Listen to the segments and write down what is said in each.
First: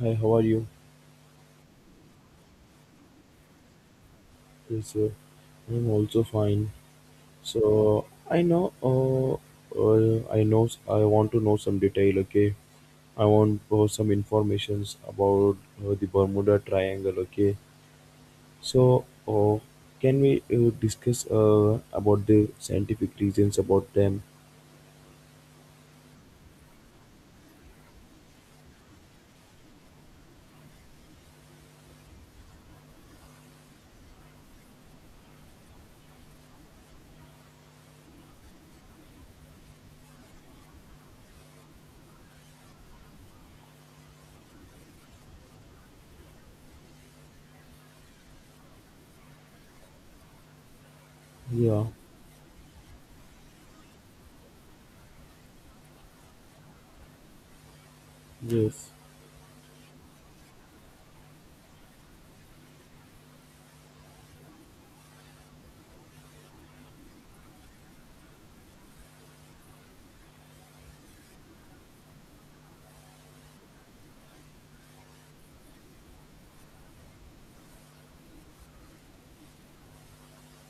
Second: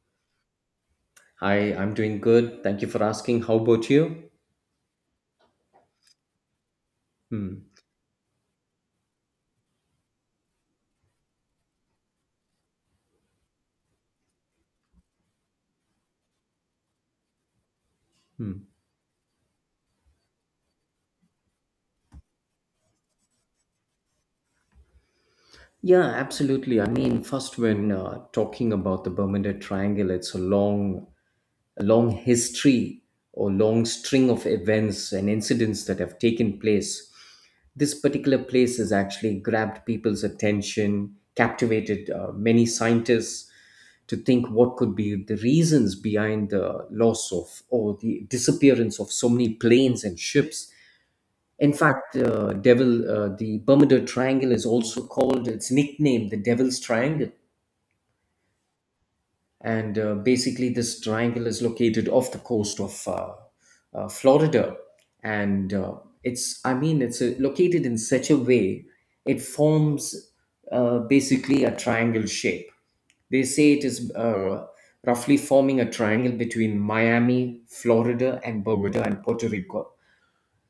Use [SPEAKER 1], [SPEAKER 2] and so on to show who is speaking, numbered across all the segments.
[SPEAKER 1] Hi, how are you?
[SPEAKER 2] Hi, I'm doing good. Thank you for asking. How about you?
[SPEAKER 1] Yes, sir. I'm also fine.
[SPEAKER 2] Hmm.
[SPEAKER 1] So I know. I know, I want to know some detail. Okay, I want some informations about the Bermuda Triangle. Okay,
[SPEAKER 2] Hmm.
[SPEAKER 1] so can we discuss about the scientific reasons about them?
[SPEAKER 2] Yeah, absolutely. I mean, first, when talking about the Bermuda Triangle, it's a long history or long string of events and incidents that have taken place. This particular place has actually grabbed people's attention, captivated many scientists to think what could be the reasons behind the loss of or the disappearance of so many planes and ships. In
[SPEAKER 1] Yeah.
[SPEAKER 2] fact, the Bermuda Triangle is also called, it's nickname, the Devil's Triangle.
[SPEAKER 1] Yes.
[SPEAKER 2] And Basically, this triangle is located off the coast of Florida. And it's, I mean, it's located in such a way, it forms basically a triangle shape. They say it is roughly forming a triangle between Miami, Florida, and Bermuda and Puerto Rico,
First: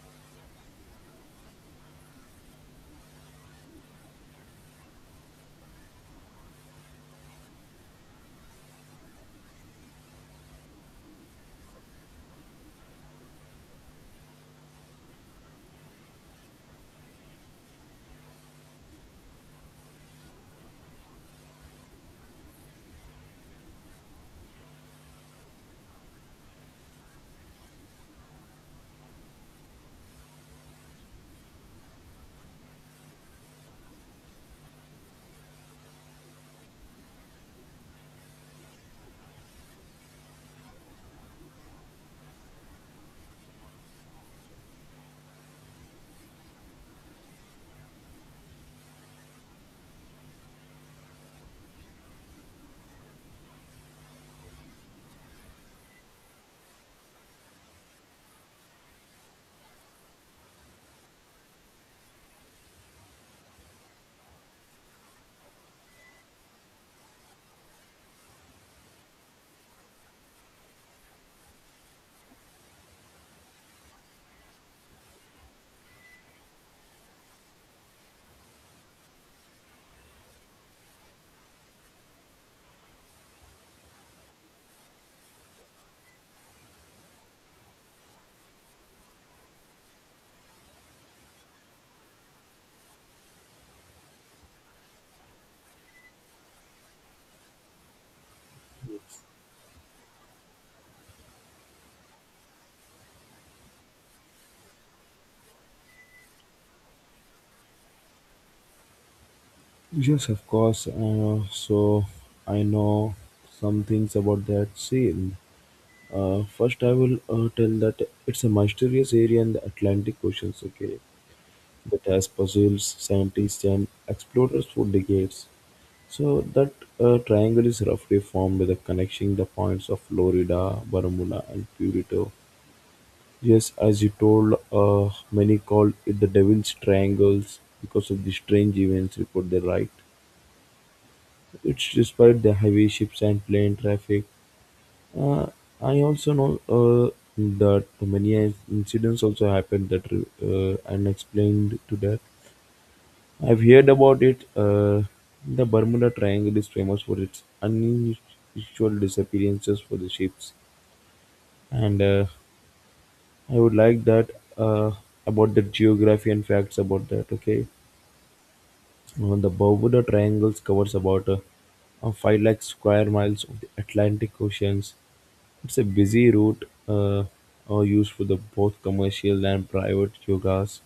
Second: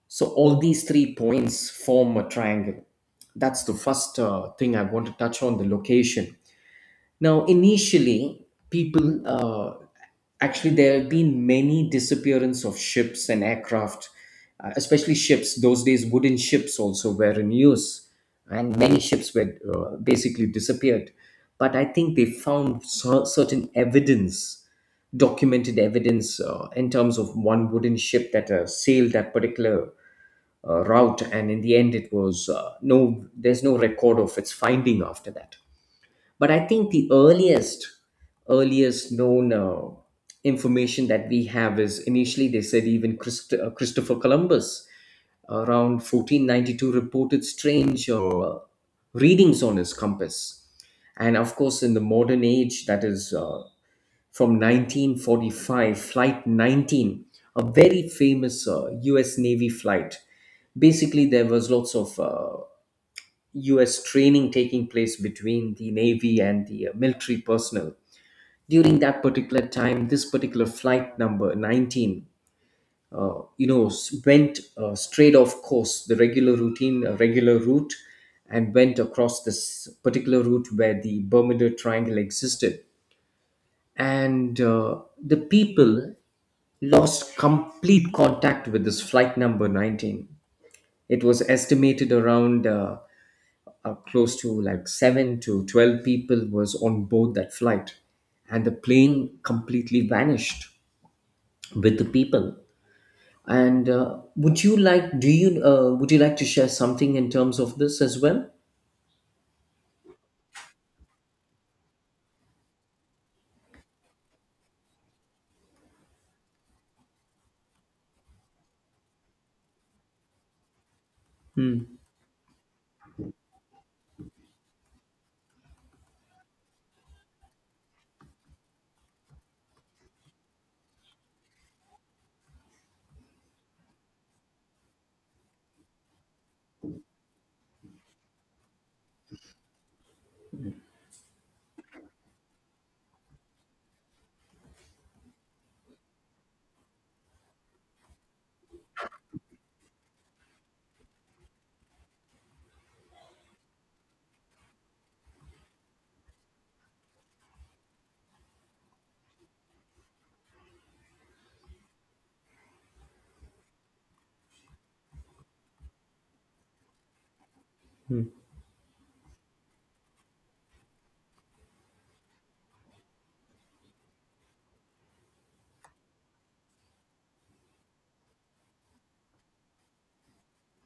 [SPEAKER 2] so all these three points form a triangle. That's the first thing I want to touch on the location. Now, initially, people actually there have been many disappearance of ships and aircraft, especially ships. Those days, wooden ships also were in use, and many ships were basically disappeared. But I think they found certain evidence, documented evidence in terms of one wooden ship that sailed that particular route, and in the end it was no, there's no record of its finding after that. But I think the earliest known information that we have is, initially they said even Christopher Columbus around 1492 reported strange readings on his compass. And of course, in the modern age, that is from 1945, Flight 19, a very famous US Navy flight. Basically, there was lots of US training taking place between the Navy and the military personnel. During that particular time, this particular flight number 19, went straight off course, the regular routine, regular route, and went across this particular route where the Bermuda Triangle existed. And The people lost complete contact with this flight number 19. It was estimated around close to like 7 to 12 people was on board that flight, and the plane completely vanished with the people. And would you like to share something in terms of this as well?
[SPEAKER 1] Yes, of course. So I know some things about that. See. First, I will tell that it's a mysterious area in the Atlantic Ocean, okay,
[SPEAKER 2] Hmm.
[SPEAKER 1] that has puzzled scientists and explorers for decades. So that triangle is roughly formed with a connecting the points of Florida, Bermuda, and Purito. Yes, as you told, many call it the Devil's Triangles because of the strange events reported there, right? It's despite the heavy ships and plane traffic. Uh, I also know that many incidents also happened that unexplained to that. I've heard about it. The Bermuda Triangle is famous for its unusual disappearances for the ships, and I would like that uh, about the geography and facts about that. Okay. The Bermuda Triangles covers about five lakh square miles of the Atlantic Oceans. It's a busy route used for the both commercial and private yogas.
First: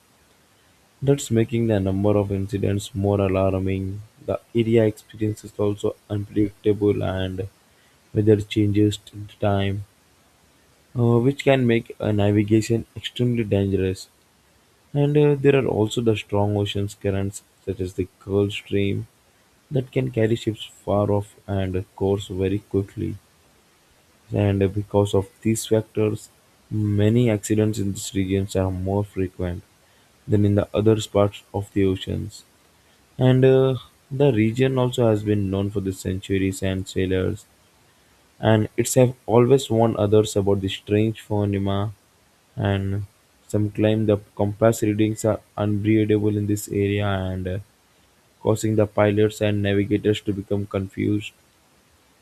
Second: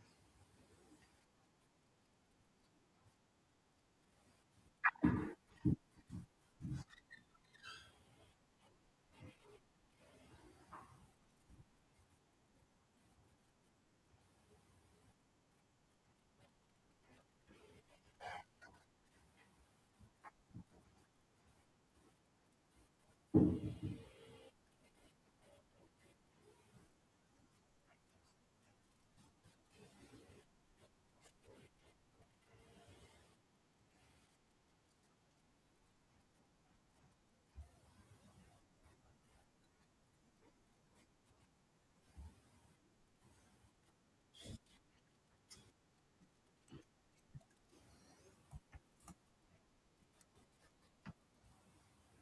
[SPEAKER 1] That's making the number of incidents more alarming. The area experience is also unpredictable and weather changes to the time, which can make navigation extremely dangerous. And there are also the strong ocean currents, such as the Gulf Stream, that can carry ships far off and course very quickly. And because of these factors, many accidents in these regions are more frequent than in the other parts of the oceans. And the region also has been known for the centuries and sailors, and it's have always warned others about the strange phenomena. And some claim the compass readings are unreadable in this area and causing the pilots and navigators to become confused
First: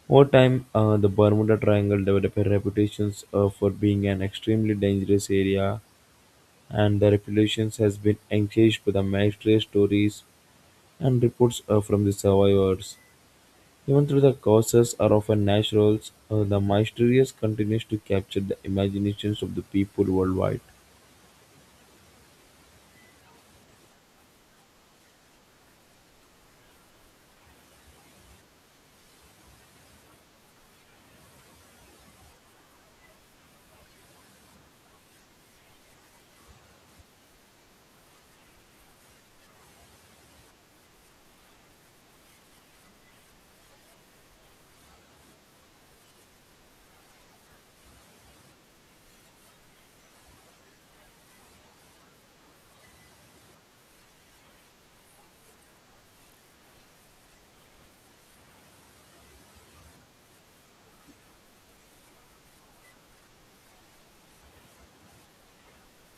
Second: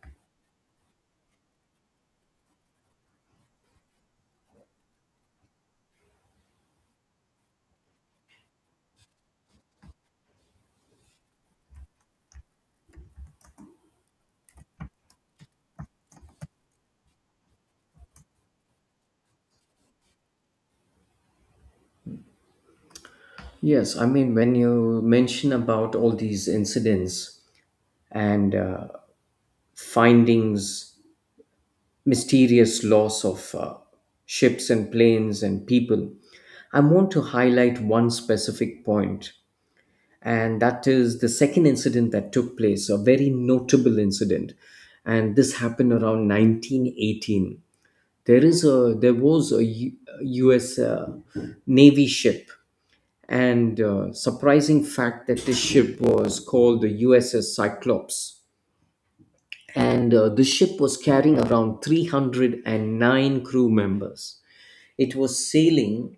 [SPEAKER 1] over time. The Bermuda Triangle developed a reputation for being an extremely dangerous area, and the reputation has been enhanced by the military stories and reports from the survivors. Even though the causes are often natural, the mysterious continues to capture the imaginations of the people worldwide.
[SPEAKER 2] Yes, I mean, when you mention about all these incidents, and findings, mysterious loss of ships and planes and people, I want to highlight one specific point, and that is the second incident that took place, a very notable incident, and this happened around 1918. There was a U.S. Navy ship, and surprising fact that this ship was called the USS Cyclops, and the ship was carrying around 309 crew members. It was sailing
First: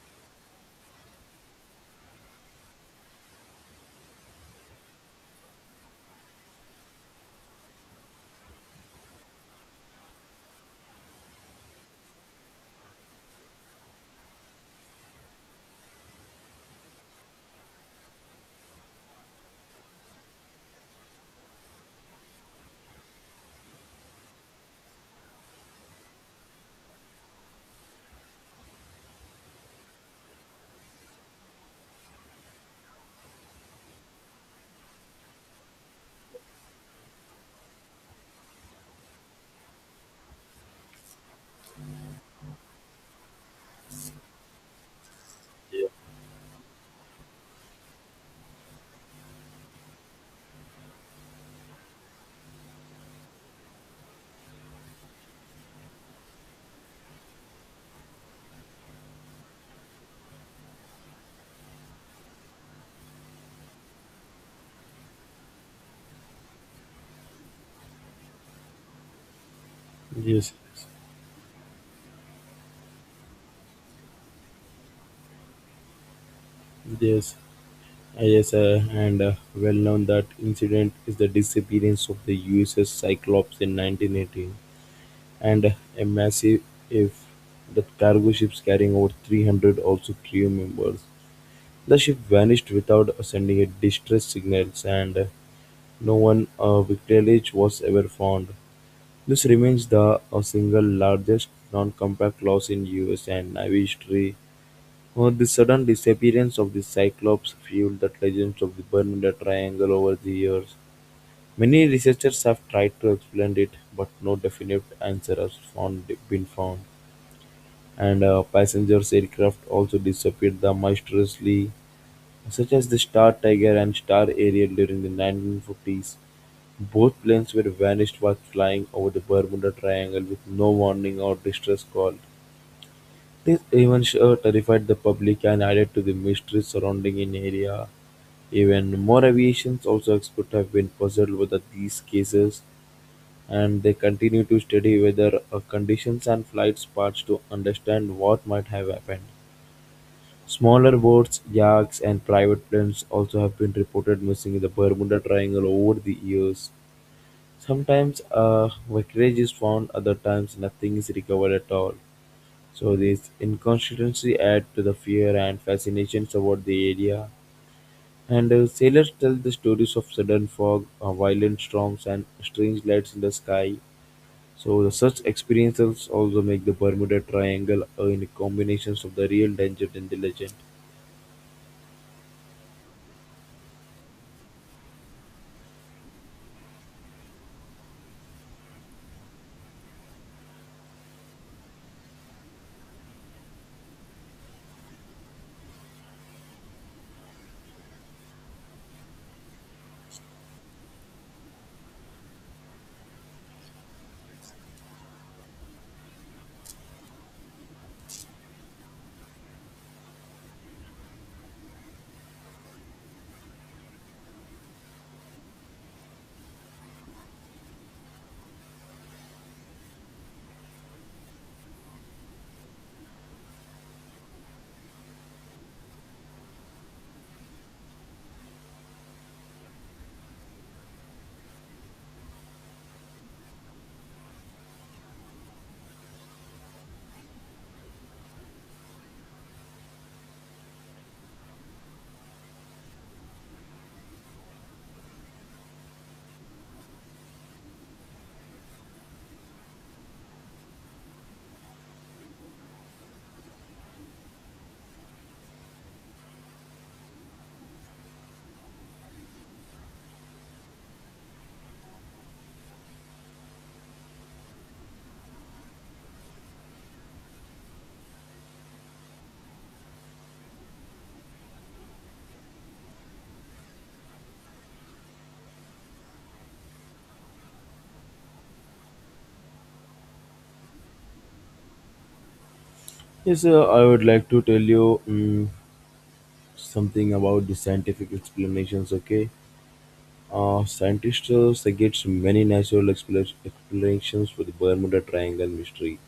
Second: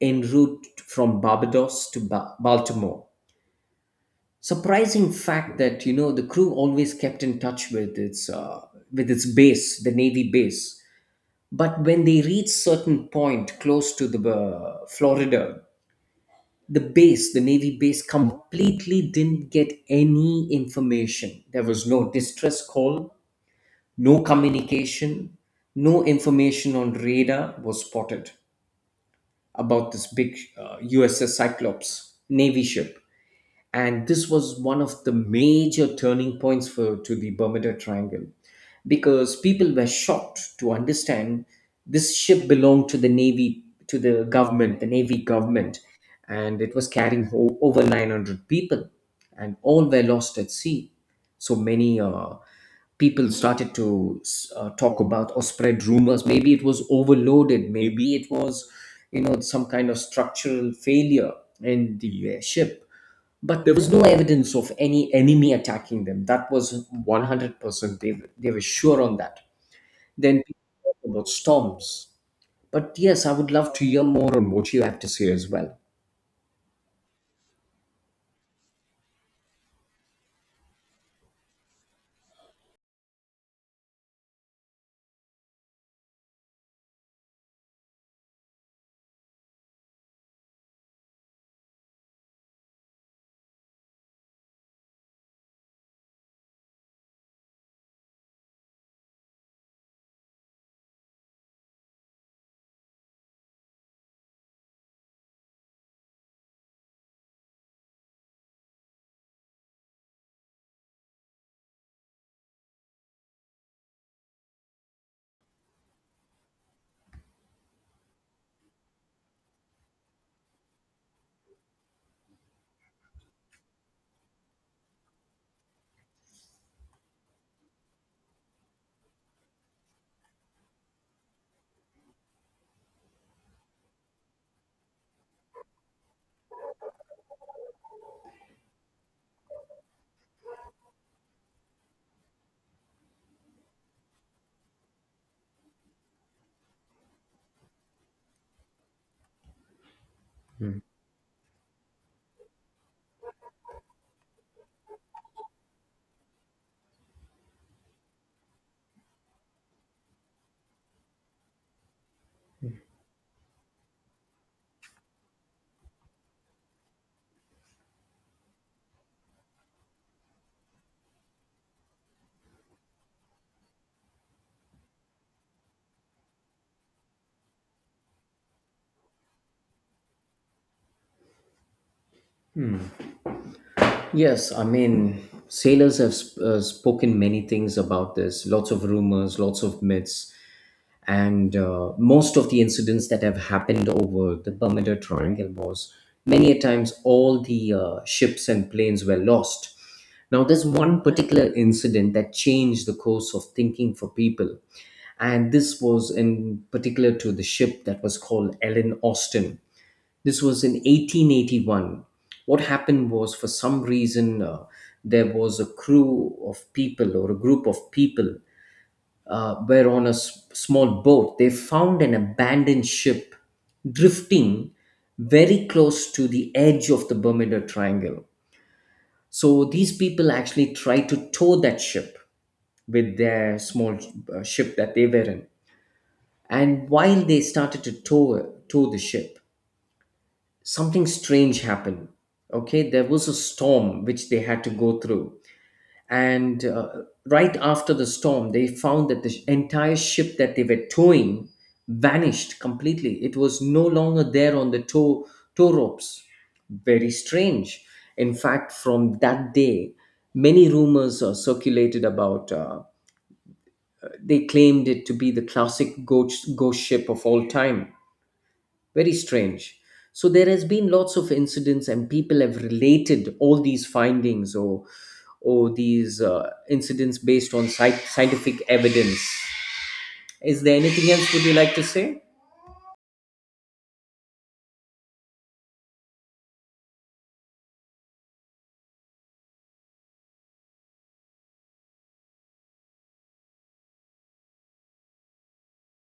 [SPEAKER 2] en route from Barbados to Baltimore. Surprising fact that, you know, the crew always kept in touch with its base, the Navy base. But when they reached certain point close to the Florida, the base, the Navy base, completely didn't get any information. There was no distress call, no communication, no information on radar was spotted about this big USS Cyclops Navy ship. And this was one of the major turning points for to the Bermuda Triangle, because people were shocked to understand this ship belonged to the Navy, to the government, the Navy government, and it was carrying over 900 people, and all were lost at sea. So many people started to talk about or spread rumors, maybe it was overloaded, maybe it was, you know, some kind of structural failure in the ship. But there was no evidence of any enemy attacking them, that was 100%, they were sure on that. Then
[SPEAKER 1] Yes,
[SPEAKER 2] people talked about storms, but yes, I would love to hear more on what you have to say as well.
[SPEAKER 1] yes. Yes, and well known that incident is the disappearance of the USS Cyclops in 1918. And a massive if the cargo ships carrying over 300 also crew members. The ship vanished without sending a distress signals and no one victuallage was ever found. This remains the single largest non-compact loss in US and Navy history. The sudden disappearance of the Cyclops fueled the legends of the Bermuda Triangle over the years. Many researchers have tried to explain it, but no definite answer has been found. And passengers aircraft also disappeared the mysteriously, such as the Star Tiger and Star Ariel during the 1950s. Both planes were vanished while flying over the Bermuda Triangle with no warning or distress call. This event terrified the public and added to the mystery surrounding an area. Even more aviation also experts have been puzzled whether these cases, and they continue to study weather conditions and flight paths to understand what might have happened. Smaller boats, yachts, and private planes also have been reported missing in the Bermuda Triangle over the years. Sometimes a wreckage is found, other times nothing is recovered at all. So this inconsistency adds to the fear and fascination about the area. And sailors tell the stories of sudden fog, violent storms, and strange lights in the sky. So the such experiences also make the Bermuda Triangle in combinations of the real danger and the legend.
[SPEAKER 2] Yes, I mean, sailors have spoken many things about this, lots of rumors, lots of myths, and most of the incidents that have happened over the Bermuda Triangle was many a times all the ships and planes were lost. Now, there's one particular incident that changed the course of thinking for people, and this was in particular to the ship that was called Ellen Austin. This was in 1881. What happened was, for some reason, there was a crew of people or a group of people were on a small boat. They found an abandoned ship drifting very close to the edge of the Bermuda Triangle. So these people actually tried to tow that ship with their small ship that they were in. And while they started to tow the ship, something strange happened. Okay, there was a storm which they had to go through, and right after the storm they found that the entire ship that they were towing vanished completely. It was no longer there on the tow ropes. Very strange. In fact, from that day many rumors are circulated about they claimed it to be the classic ghost ship of all time. Very strange. So there has been lots of incidents, and people have related all these findings or these incidents based on scientific evidence. Is there anything else would you like to say?
[SPEAKER 1] Yes, I would like to tell you something about the scientific explanations. Okay. Scientists suggest many natural explanations for the Bermuda Triangle mystery.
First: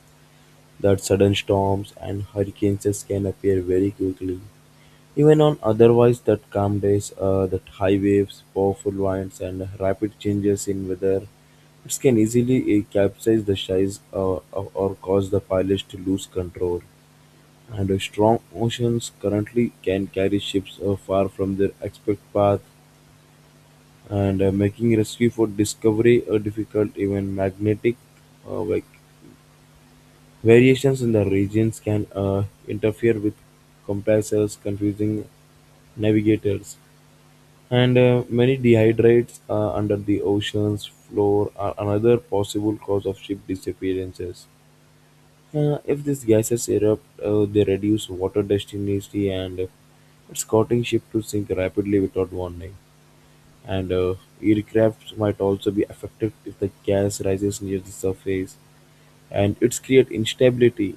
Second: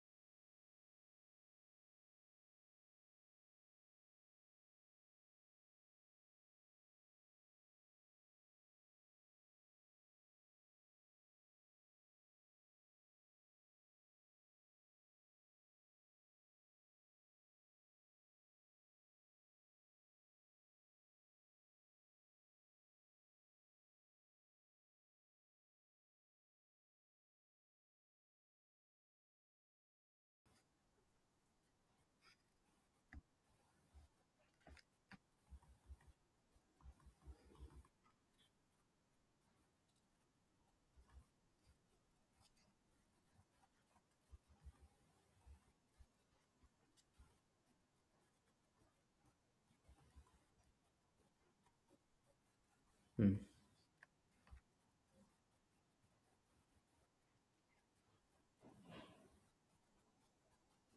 [SPEAKER 1] That sudden storms and hurricanes just can appear very quickly, even on otherwise that calm days. That high waves, powerful winds, and rapid changes in weather, it can easily capsize the size or cause the pilots to lose control. And a strong oceans currently can carry ships far from their expected path and making rescue for discovery difficult. Even magnetic uh, like variations in the regions can interfere with compasses, confusing navigators. And many dehydrates under the ocean's floor are another possible cause of ship disappearances. If these gases erupt, they reduce water density and it's causing ship to sink rapidly without warning.
[SPEAKER 2] Hmm.
[SPEAKER 1] And aircraft might also be affected if the gas rises near the surface, and it's create instability,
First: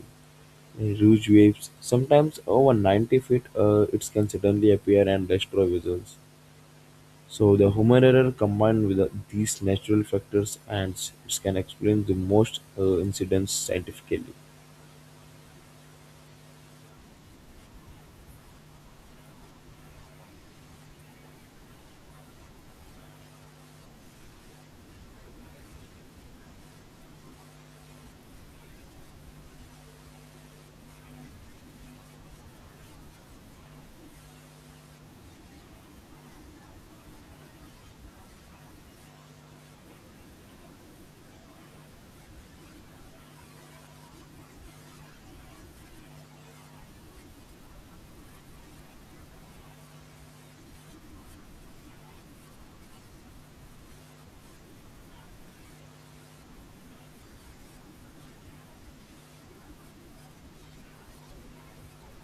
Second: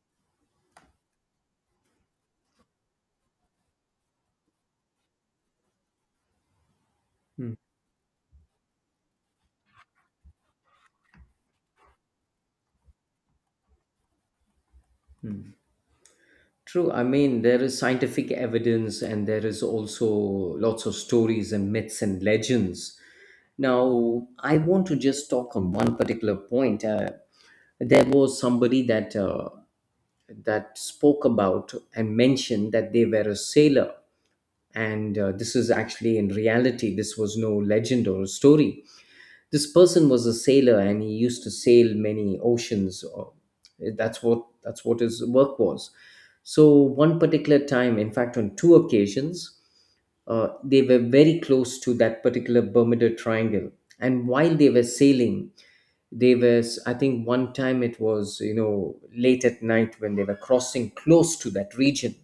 [SPEAKER 1] in huge waves. Sometimes over 90 feet, it can suddenly appear and destroy vessels.
[SPEAKER 2] Hmm.
[SPEAKER 1] So the human error combined with these natural factors and it can explain the most incidents scientifically.
[SPEAKER 2] True. I mean, there is scientific evidence, and there is also lots of stories and myths and legends. Now, I want to just talk on one particular point. There was somebody that that spoke about and mentioned that they were a sailor. And this is actually in reality, this was no legend or a story. This person was a sailor and he used to sail many oceans. Or, that's what his work was. So, one particular time, in fact, on two occasions, they were very close to that particular Bermuda Triangle. And while they were sailing, I think one time it was, you know, late at night when they were crossing close to that region.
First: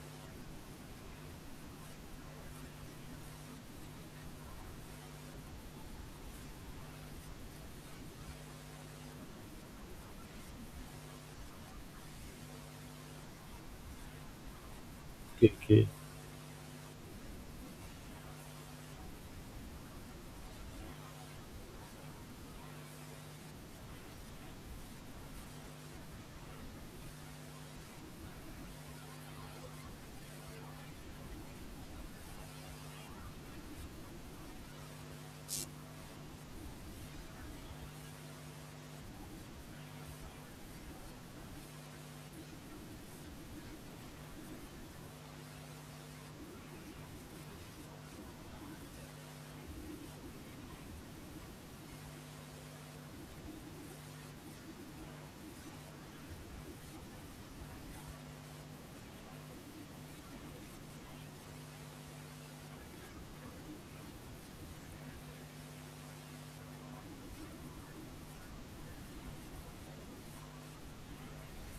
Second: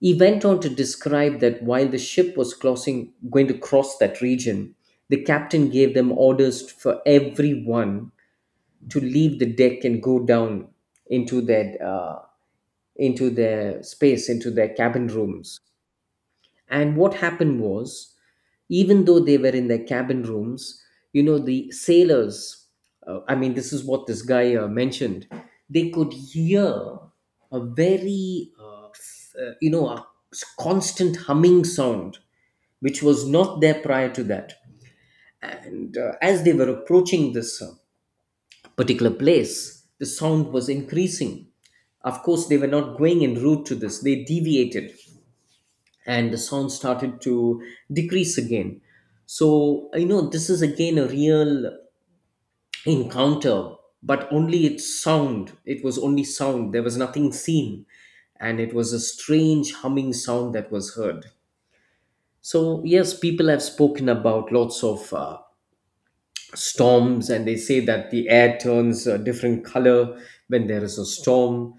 [SPEAKER 2] He went on to describe that while the ship was crossing, going to cross that region, the captain gave them orders for everyone to leave the deck and go down into their uh, into their space, into their cabin
[SPEAKER 1] Okay,
[SPEAKER 2] rooms.
[SPEAKER 1] okay.
[SPEAKER 2] And what happened was, even though they were in their cabin rooms, you know, the sailors, I mean, this is what this guy mentioned, they could hear a very, you know, a constant humming sound, which was not there prior to that. And as they were approaching this particular place, the sound was increasing. Of course, they were not going en route to this, they deviated and the sound started to decrease again. So, you know, this is again a real encounter, but only its sound. It was only sound, there was nothing seen, and it was a strange humming sound that was heard. So, yes, people have spoken about lots of storms, and they say that the air turns a different color when there is a storm.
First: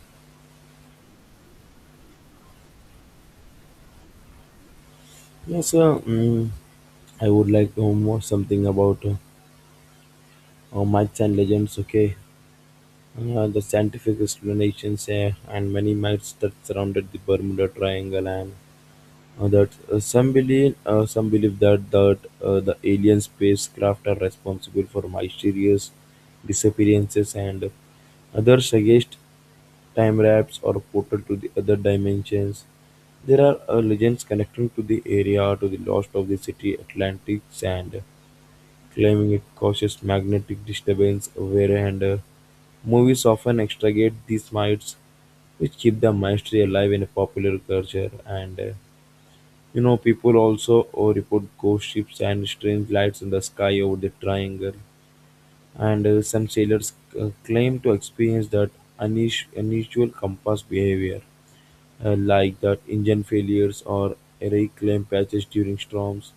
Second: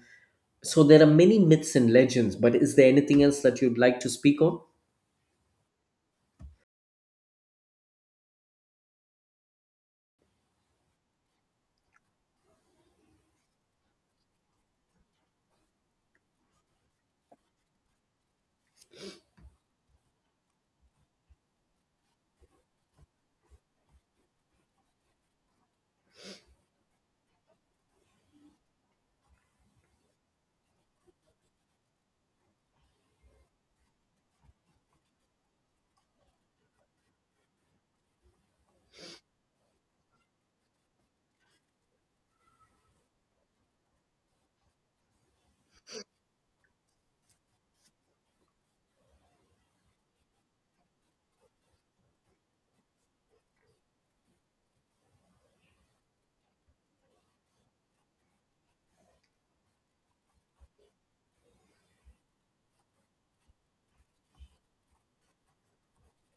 [SPEAKER 2] So, there are many myths and legends, but is there anything else that you'd like to speak on?
[SPEAKER 1] Yes, sir. I would like to know something about myths and legends, okay? The scientific explanations and many myths that surrounded the Bermuda Triangle, and that some believe that the alien spacecraft are responsible for mysterious disappearances, and others suggest time wraps or portal to the other dimensions. There are legends connecting to the area to the lost of the city Atlantis and claiming it causes magnetic disturbance wherein the movies often extricate these myths, which keep the mystery alive in popular culture. And people also report ghost ships and strange lights in the sky over the triangle. And some sailors claim to experience that unusual compass behavior, like that engine failures or reclaim patches during storms.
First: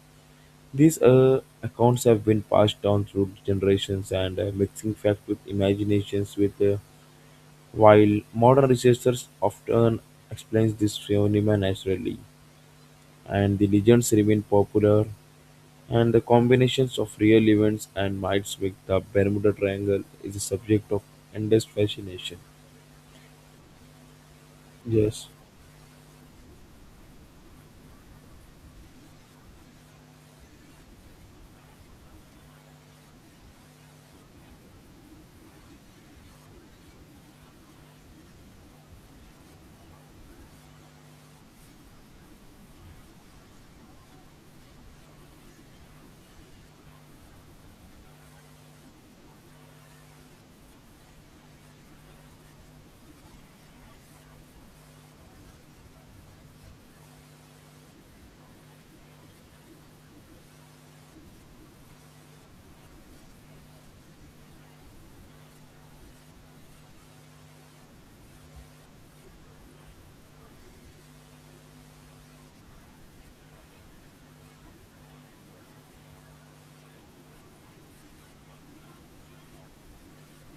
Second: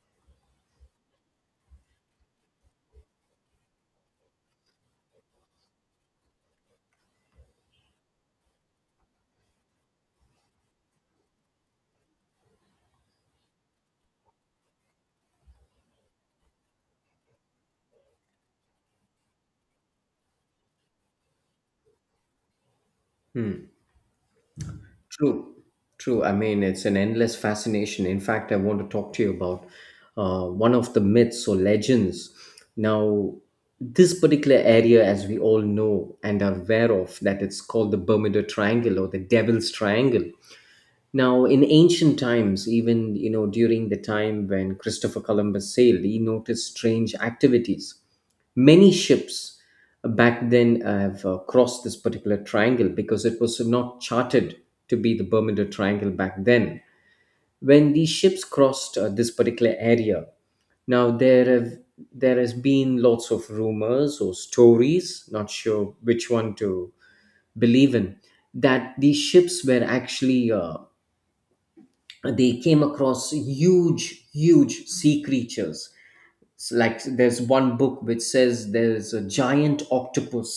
[SPEAKER 1] These accounts have been passed down through generations and mixing fact with imaginations with while modern researchers often explains this phenomena naturally, and the legends remain popular, and the combinations of real events and myths with the Bermuda Triangle is a subject of endless fascination. Yes.
[SPEAKER 2] True, true. I mean, it's an endless fascination. In fact, I want to talk to you about one of the myths or legends. Now, this particular area, as we all know and are aware of, that it's called the Bermuda Triangle or the Devil's Triangle. Now, in ancient times, even you know during the time when Christopher Columbus sailed, he noticed strange activities. Many ships back then have crossed this particular triangle because it was not charted to be the Bermuda Triangle back then. When these ships crossed this particular area, now there have there has been lots of rumors or stories. Not sure which one to believe in, that these ships were actually they came across huge sea creatures. It's like there's one book which says there's a giant octopus,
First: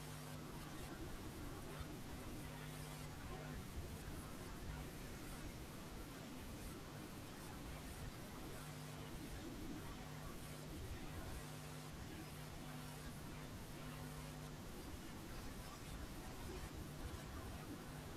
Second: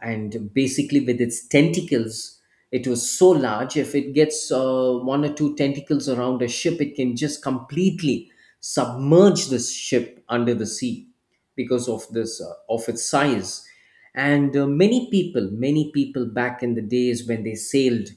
[SPEAKER 2] and basically with its tentacles, it was so large, if it gets one or two tentacles around a ship, it can just completely submerge the ship under the sea because of this of its size. And many people back in the days when they sailed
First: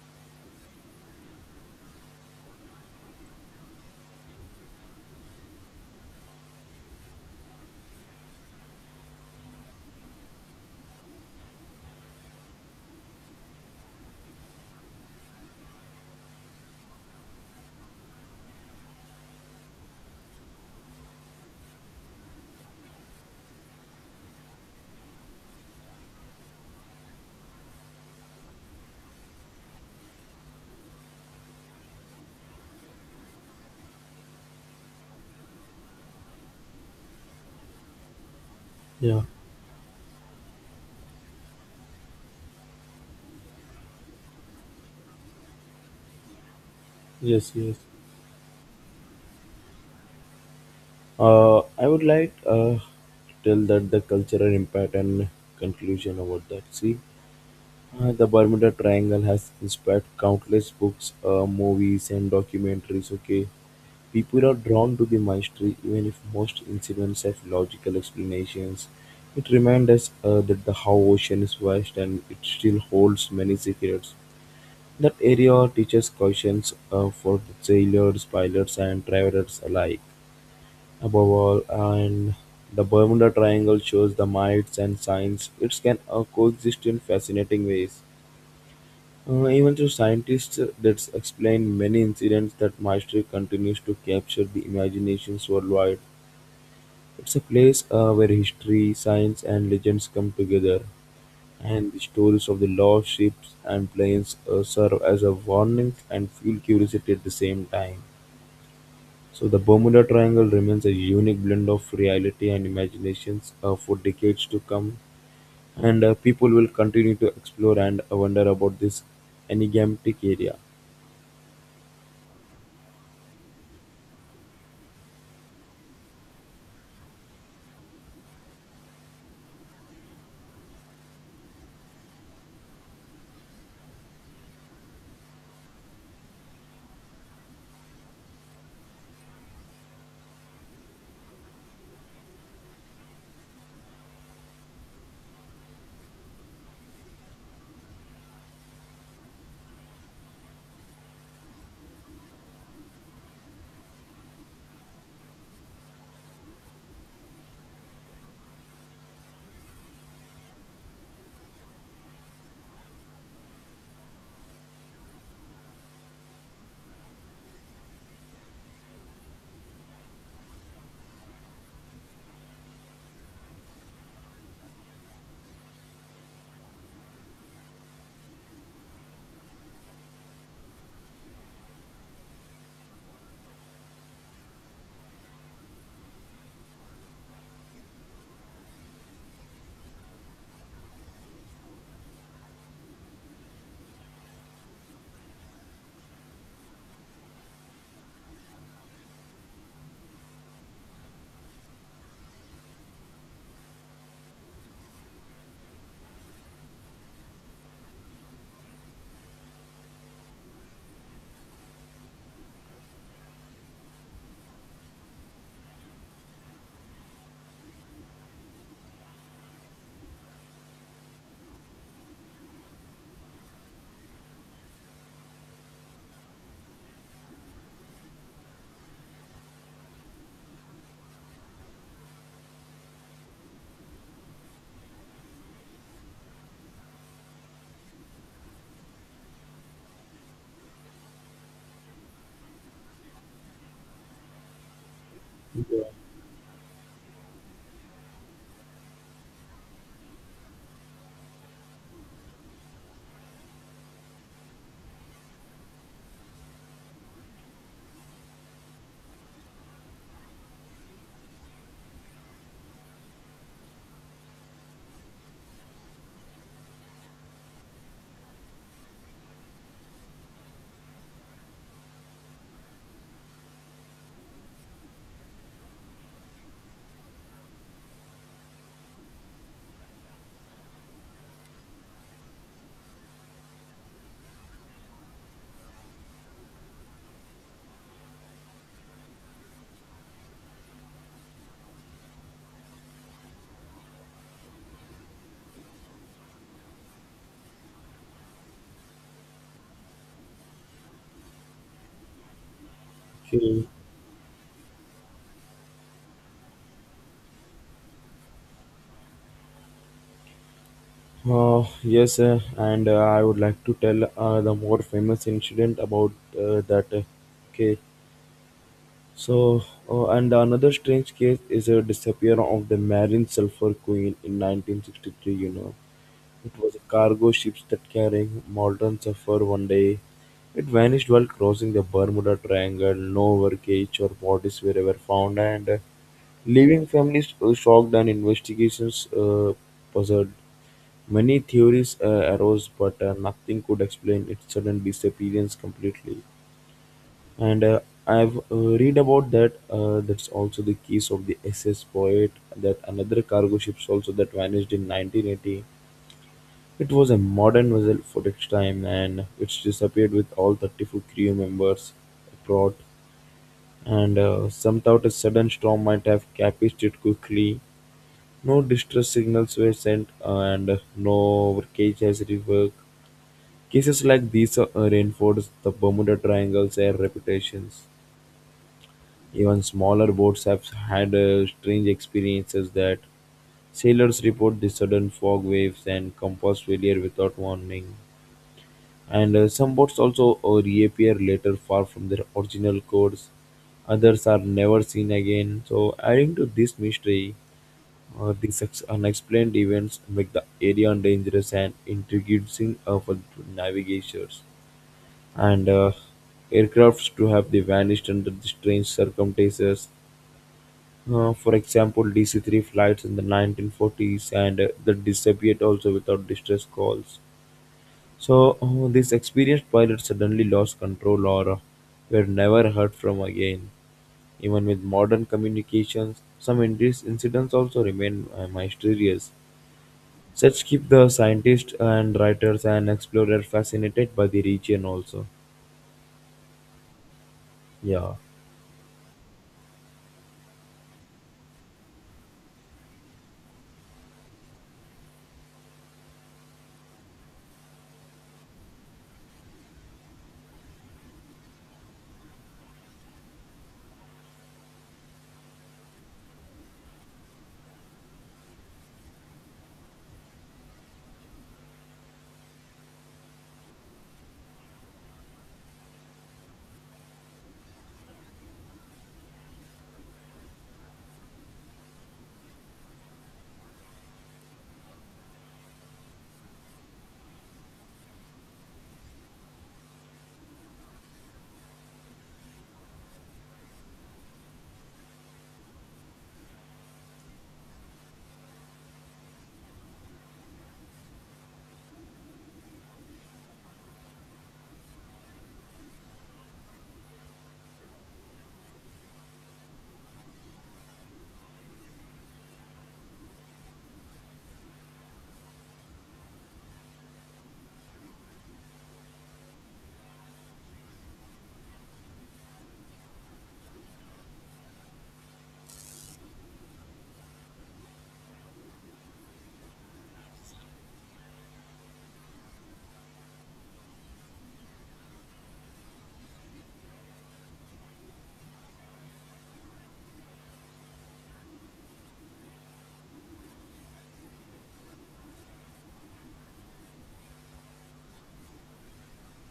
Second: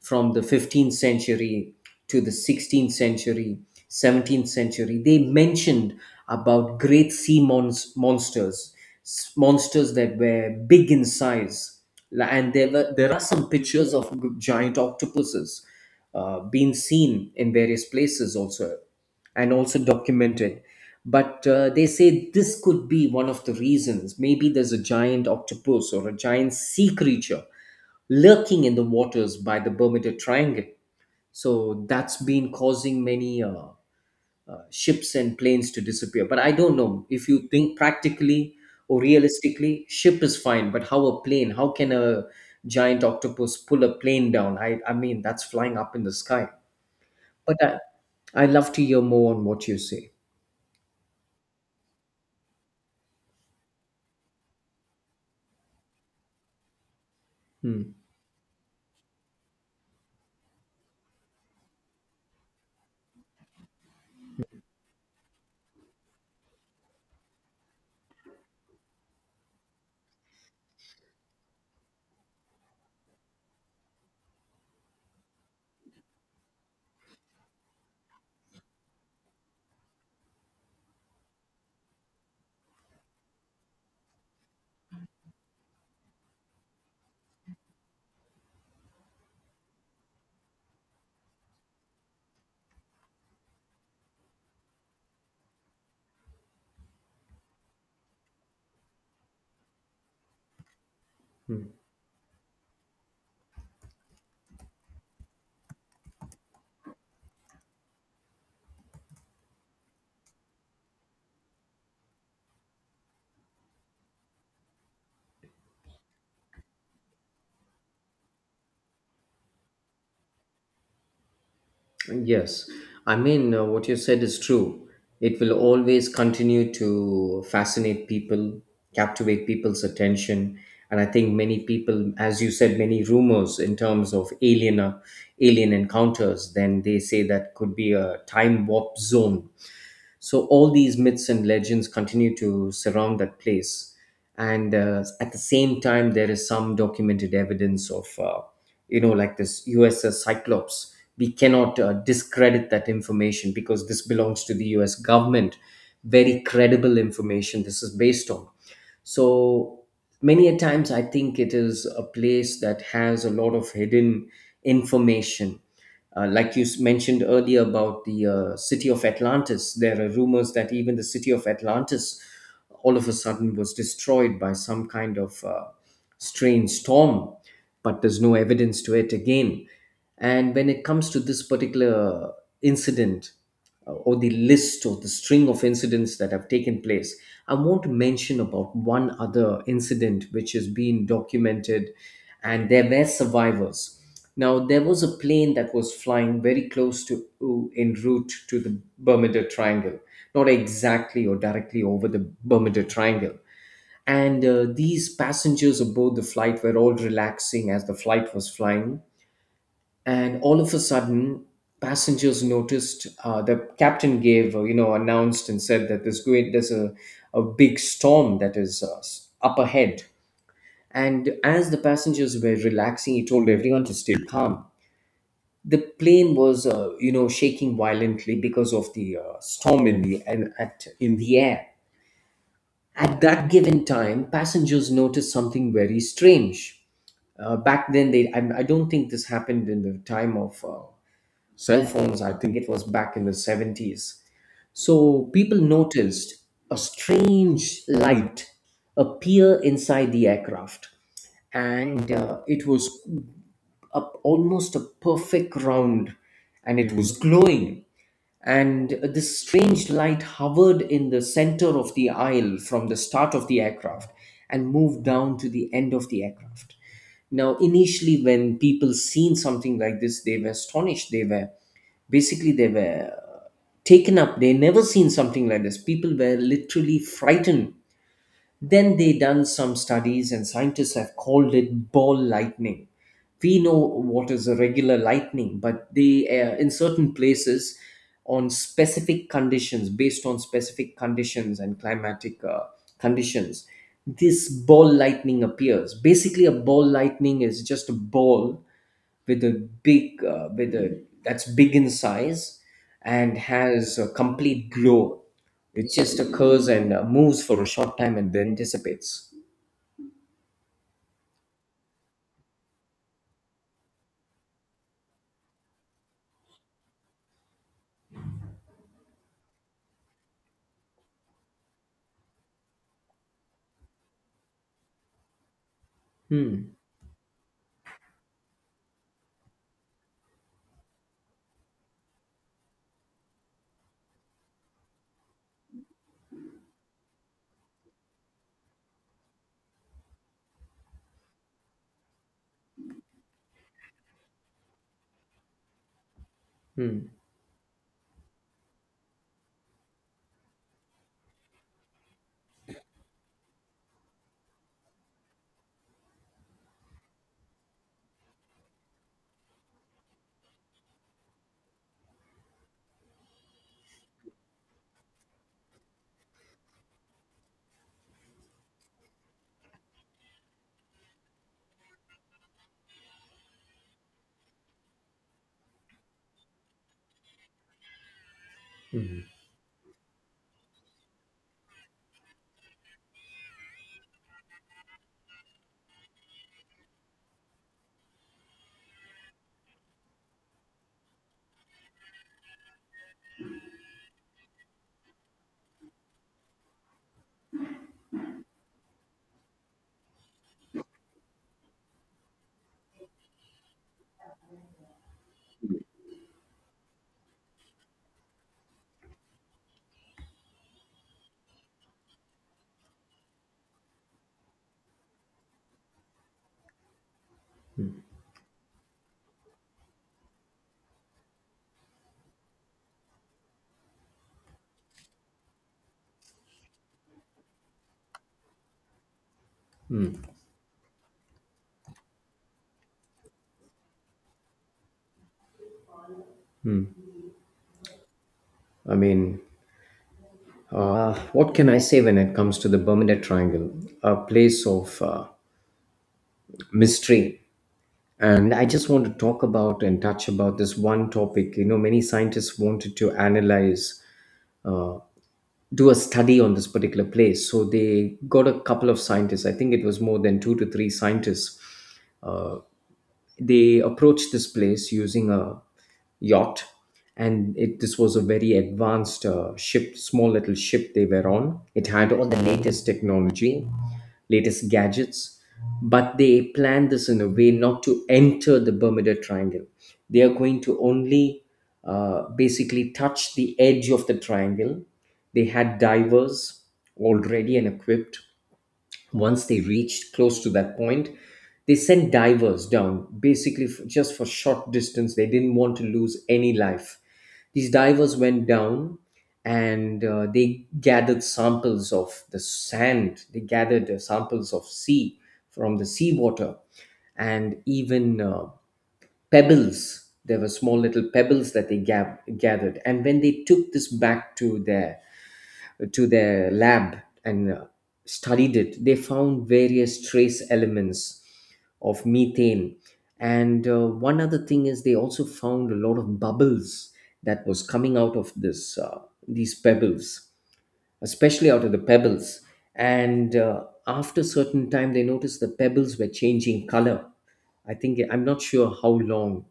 [SPEAKER 2] from the 15th century to the 16th century, 17th century, they mentioned about great sea mons- monsters, s- monsters that were big in size. There are some pictures of giant octopuses being seen in various places also, and also documented. But they say this could be one of the reasons. Maybe there's a giant octopus or a giant sea creature lurking in the waters by the Bermuda Triangle. So that's been causing many ships and planes to disappear. But I don't know if you think practically or
[SPEAKER 1] Yeah.
[SPEAKER 2] realistically, ship is fine. But how a plane? How can a giant octopus pull a plane down? I mean, that's flying up in the sky.
[SPEAKER 1] Yes.
[SPEAKER 2] But
[SPEAKER 1] Yes.
[SPEAKER 2] I, I'd love to hear more on what you say.
[SPEAKER 1] I would like to tell that the cultural impact and conclusion about that. See.
[SPEAKER 2] Hmm.
[SPEAKER 1] The Bermuda Triangle has inspired countless books, movies, and documentaries. Okay, people are drawn to the mystery, even if most incidents have logical explanations. It reminds us that the how ocean is vast and it still holds many secrets. That area teaches cautions for the sailors, pilots, and travelers alike. Above all, and the Bermuda Triangle shows the mites and science. It can coexist in fascinating ways. Even though scientists that's explain many incidents that Maastricht continues to capture the imaginations worldwide. It's a place where history, science, and legends come together,
[SPEAKER 2] Hmm.
[SPEAKER 1] and the stories of the lost ships and planes serve as a warning and fuel curiosity at the same time. So the Bermuda Triangle remains a unique blend of reality and imaginations for decades to come, and people will continue to explore and wonder about this enigmatic area.
[SPEAKER 2] Yes, I mean, what you said is true. It will always continue to fascinate people, captivate people's attention. And I think many people, as you said, many rumors in terms of alien encounters, then they say that could be a time warp zone, so all these myths and legends continue to surround that place. And at the same time, there is some documented evidence of, you know, like this USS Cyclops. We cannot discredit that information because this belongs to the US government. Very credible information this is based on. So many a times I think it is a place that has a lot of hidden information, like you mentioned earlier about the city of Atlantis, there are rumors that even the city of Atlantis all of a sudden was destroyed by some kind of strange storm, but there's no evidence to it again. And when it comes to this particular incident, or the list or the string of incidents that have taken place, I want to mention about one other incident which has been documented, and there were survivors. Now, there was a plane that was flying very close to en route to the Bermuda Triangle, not exactly or directly over the Bermuda Triangle. And these passengers aboard the flight were all relaxing as the flight was flying, and all of a sudden passengers noticed the captain gave you know, announced and said that there's going there's a big storm that is up ahead, and as the passengers were relaxing he told everyone to stay calm. The plane was you know, shaking violently because of the storm in the and at in the air at that given time. Passengers noticed something very strange. Back then, they I don't think this happened in the time of cell phones. I think it was back in the 70s. So people noticed a strange light appear inside the aircraft, and it was a, almost a perfect round and it was glowing, and this strange light hovered in the center of the aisle from the start of the aircraft and moved down to the end of the aircraft. Now, initially, when people seen something like this, they were astonished. They were basically they were taken up. They never seen something like this. People were literally frightened. Then they done some studies and scientists have called it ball lightning. We know what is a regular lightning, but they in certain places on specific conditions, based on specific conditions and climatic conditions, this ball lightning appears. Basically, a ball lightning is just a ball with a big with a that's big in size and
[SPEAKER 1] Okay.
[SPEAKER 2] has a complete glow. It just occurs and moves for a short time and then dissipates.
[SPEAKER 1] Yes, and I would like to tell the more famous incident about that. Okay, so and another strange case is a disappearance of the Marine Sulphur Queen in 1963. It
[SPEAKER 2] Hmm.
[SPEAKER 1] was a cargo ship that carrying modern sulfur. One day, it vanished while crossing the Bermuda Triangle. No wreckage or bodies were ever found, and leaving families shocked and investigations puzzled. Many theories arose, but nothing could explain its sudden disappearance completely.
[SPEAKER 2] Hmm.
[SPEAKER 1] And I've read about that. That's also the case of the SS Poet, that another cargo ships also that vanished in 1980. It was a modern vessel for its time, and it's disappeared with all 34 crew members abroad. And some thought a sudden storm might have capsized it quickly. No distress signals were sent, and no wreckage has reworked. Cases like these reinforce the Bermuda Triangle's air reputations. Even smaller boats have had strange experiences that sailors report the sudden fog waves and compass failure without warning. And some boats also reappear later far from their original course. Others are never seen again. So, adding to this mystery, these unexplained events make the area dangerous and intriguing for navigators. And aircrafts to have they vanished under the strange circumstances. For example, DC-3 flights in the 1940s and that disappeared also without distress calls. So, these experienced pilots suddenly lost control or were never heard from again. Even with modern communications, some incidents also remain mysterious. Such keep the scientists and writers and explorers fascinated by the region also. Yeah.
[SPEAKER 2] I mean, what can I say? When it comes to the Bermuda Triangle, a place of mystery, and I just want to talk about and touch about this one topic. You know, many scientists wanted to analyze, uh, do a study on this particular place. So they got a couple of scientists. I think it was more than two to three scientists. Uh, they approached this place using a yacht, and it this was a very advanced ship, small little ship they were on. It had all the latest technology, latest gadgets, but they planned this in a way not to enter the Bermuda Triangle. They are going to only basically touch the edge of the triangle. They had divers already and equipped. Once they reached close to that point, they sent divers down, basically just for short distance. They didn't want to lose any life. These divers went down, and they gathered samples of the sand, they gathered samples of sea from the seawater, and even pebbles. There were small little pebbles that they gathered. And when they took this back to their lab and studied it, they found various trace elements of methane. And one other thing is they also found a lot of bubbles that was coming out of this these pebbles, especially out of the pebbles. And after certain time, they noticed the pebbles were changing color. I think I'm not sure how long,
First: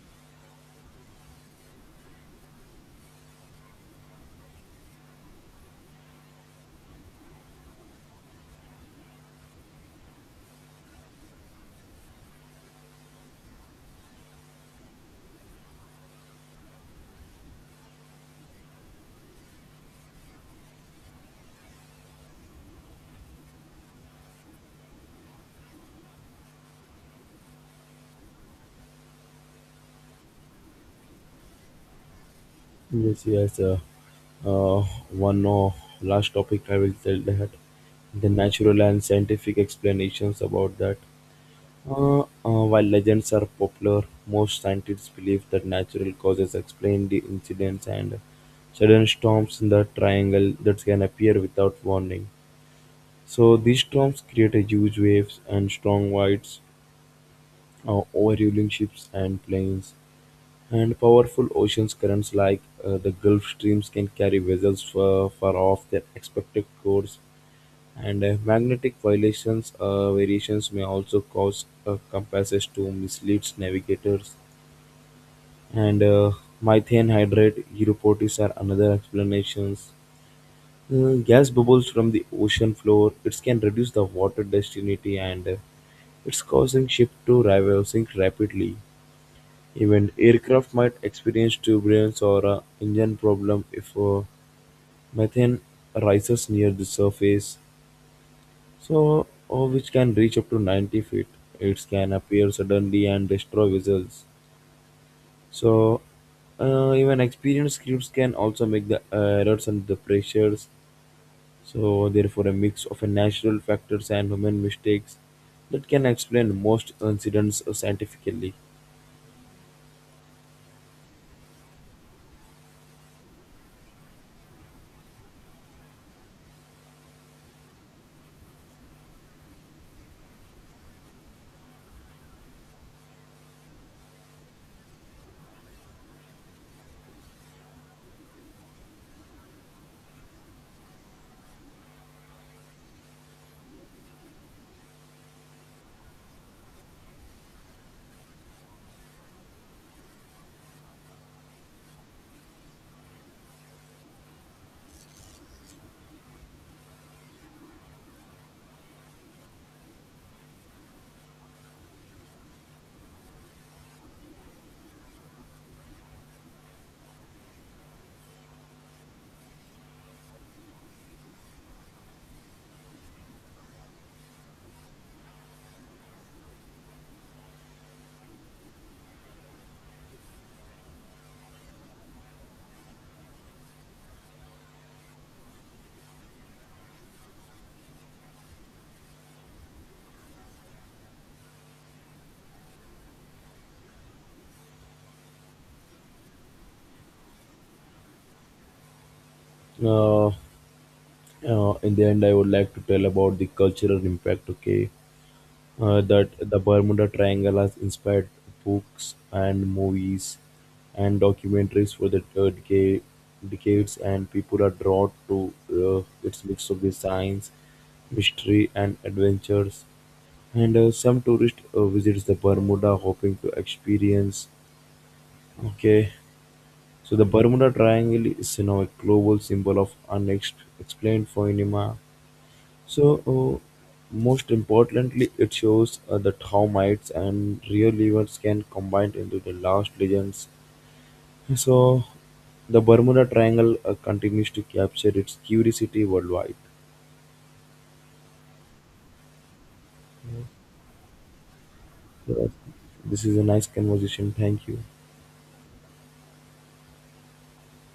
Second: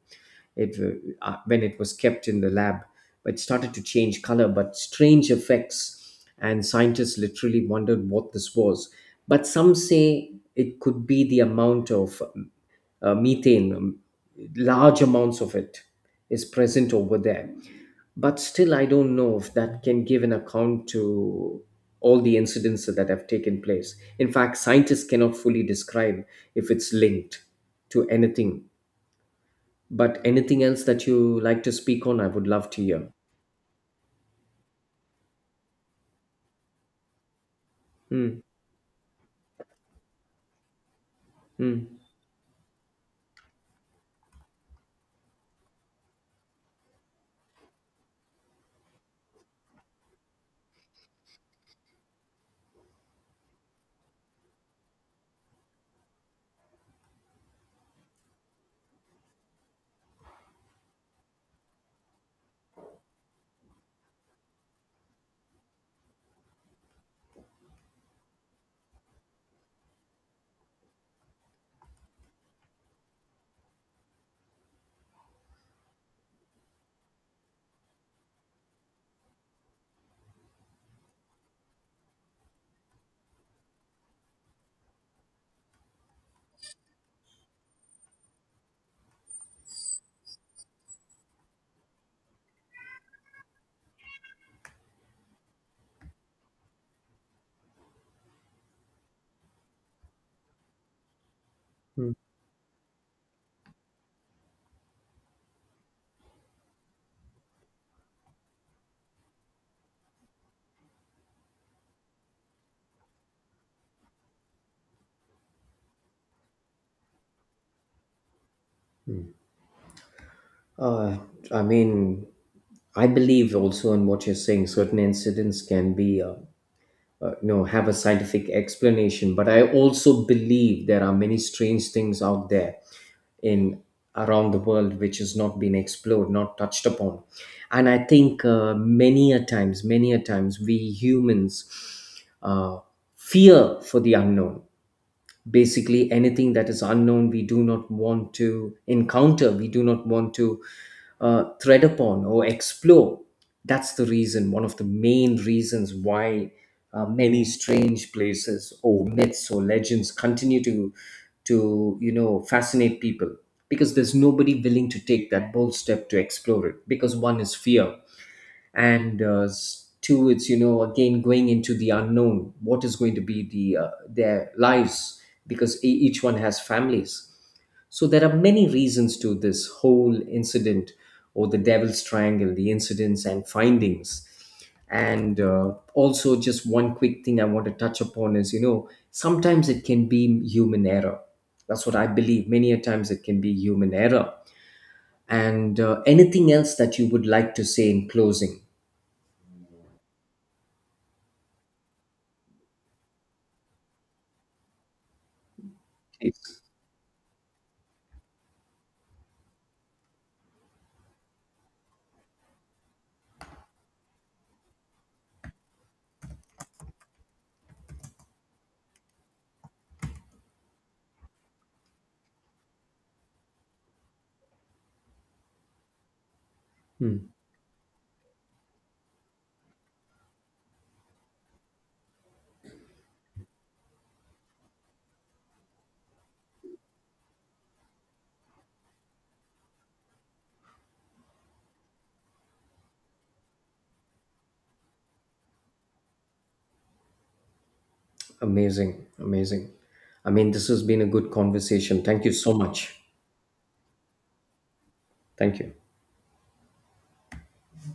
[SPEAKER 2] it when it was kept in the lab it started to change color, but strange effects, and scientists literally wondered what this was. But some say it could be the amount of methane, large amounts of it is present over there. But still I don't know if that can give an account to all the incidents that have taken place. In fact, scientists cannot fully describe if it's linked to anything. But anything else that you like to speak on, I would love to hear.
[SPEAKER 1] Yes, yes. Uh, one last topic I will tell that the
[SPEAKER 2] Mm,
[SPEAKER 1] natural and scientific explanations about that.
[SPEAKER 2] mm,
[SPEAKER 1] While legends are popular, most scientists believe that natural causes explain the incidents and sudden storms in the triangle that can appear without warning. So these storms create a huge waves and strong winds, overruling ships and planes. And powerful ocean currents like the Gulf Streams can carry vessels far, far off their expected course, and magnetic violations variations may also cause compasses to mislead navigators. And methane hydrate uropotis are another explanations. Gas bubbles from the ocean floor it can reduce the water density and it's causing ship to rival sink rapidly. Even aircraft might experience turbulence or a engine problem if methane rises near the surface, so which can reach up to 90 feet. It can
[SPEAKER 2] mm.
[SPEAKER 1] appear suddenly and destroy vessels. So even experienced crews can also make the errors and the pressures. So therefore, a mix of a natural factors and human mistakes that can explain most incidents scientifically.
[SPEAKER 2] Uh, I mean, I believe also in what you're saying. Certain incidents can be, you know, have a scientific explanation. But I also believe there are many strange things out there in around the world which has not been explored, not touched upon. And I think many a times, we humans uh, fear for the unknown. Basically anything that is unknown we do not want to encounter, we do not want to tread upon or explore. That's the reason, one of the main reasons why many strange places or myths or legends continue to you know fascinate people, because there's nobody willing to take that bold step to explore it, because one is fear, and two it's you know again going into the unknown. What is going to be the their lives, because each one has families. So there are many reasons to this whole incident or the devil's triangle, the incidents and findings. And also just one quick thing I want to touch upon is, you know, sometimes it can be human error. That's what I believe, many a times it can be human error. And anything else that you would like to say in closing?
[SPEAKER 1] Uh, in the end, I would like to tell about the cultural impact. Okay. That the
[SPEAKER 2] Please.
[SPEAKER 1] Bermuda Triangle has inspired books and movies and documentaries for the decades, and people are drawn to its mix of the science, mystery, and adventures. And some tourist visits the Bermuda hoping to experience. Okay, so the
[SPEAKER 2] Hmm.
[SPEAKER 1] Bermuda Triangle is a global symbol of unexplained phenomena. So, most importantly, it shows that how mites and real events can combine into the last legends. So, the Bermuda Triangle continues to capture its curiosity worldwide.
[SPEAKER 2] Amazing. Amazing. I mean, this has been a good conversation. Thank you
[SPEAKER 1] So,
[SPEAKER 2] so much.
[SPEAKER 1] this is a nice conversation. Thank you.
[SPEAKER 2] Thank you.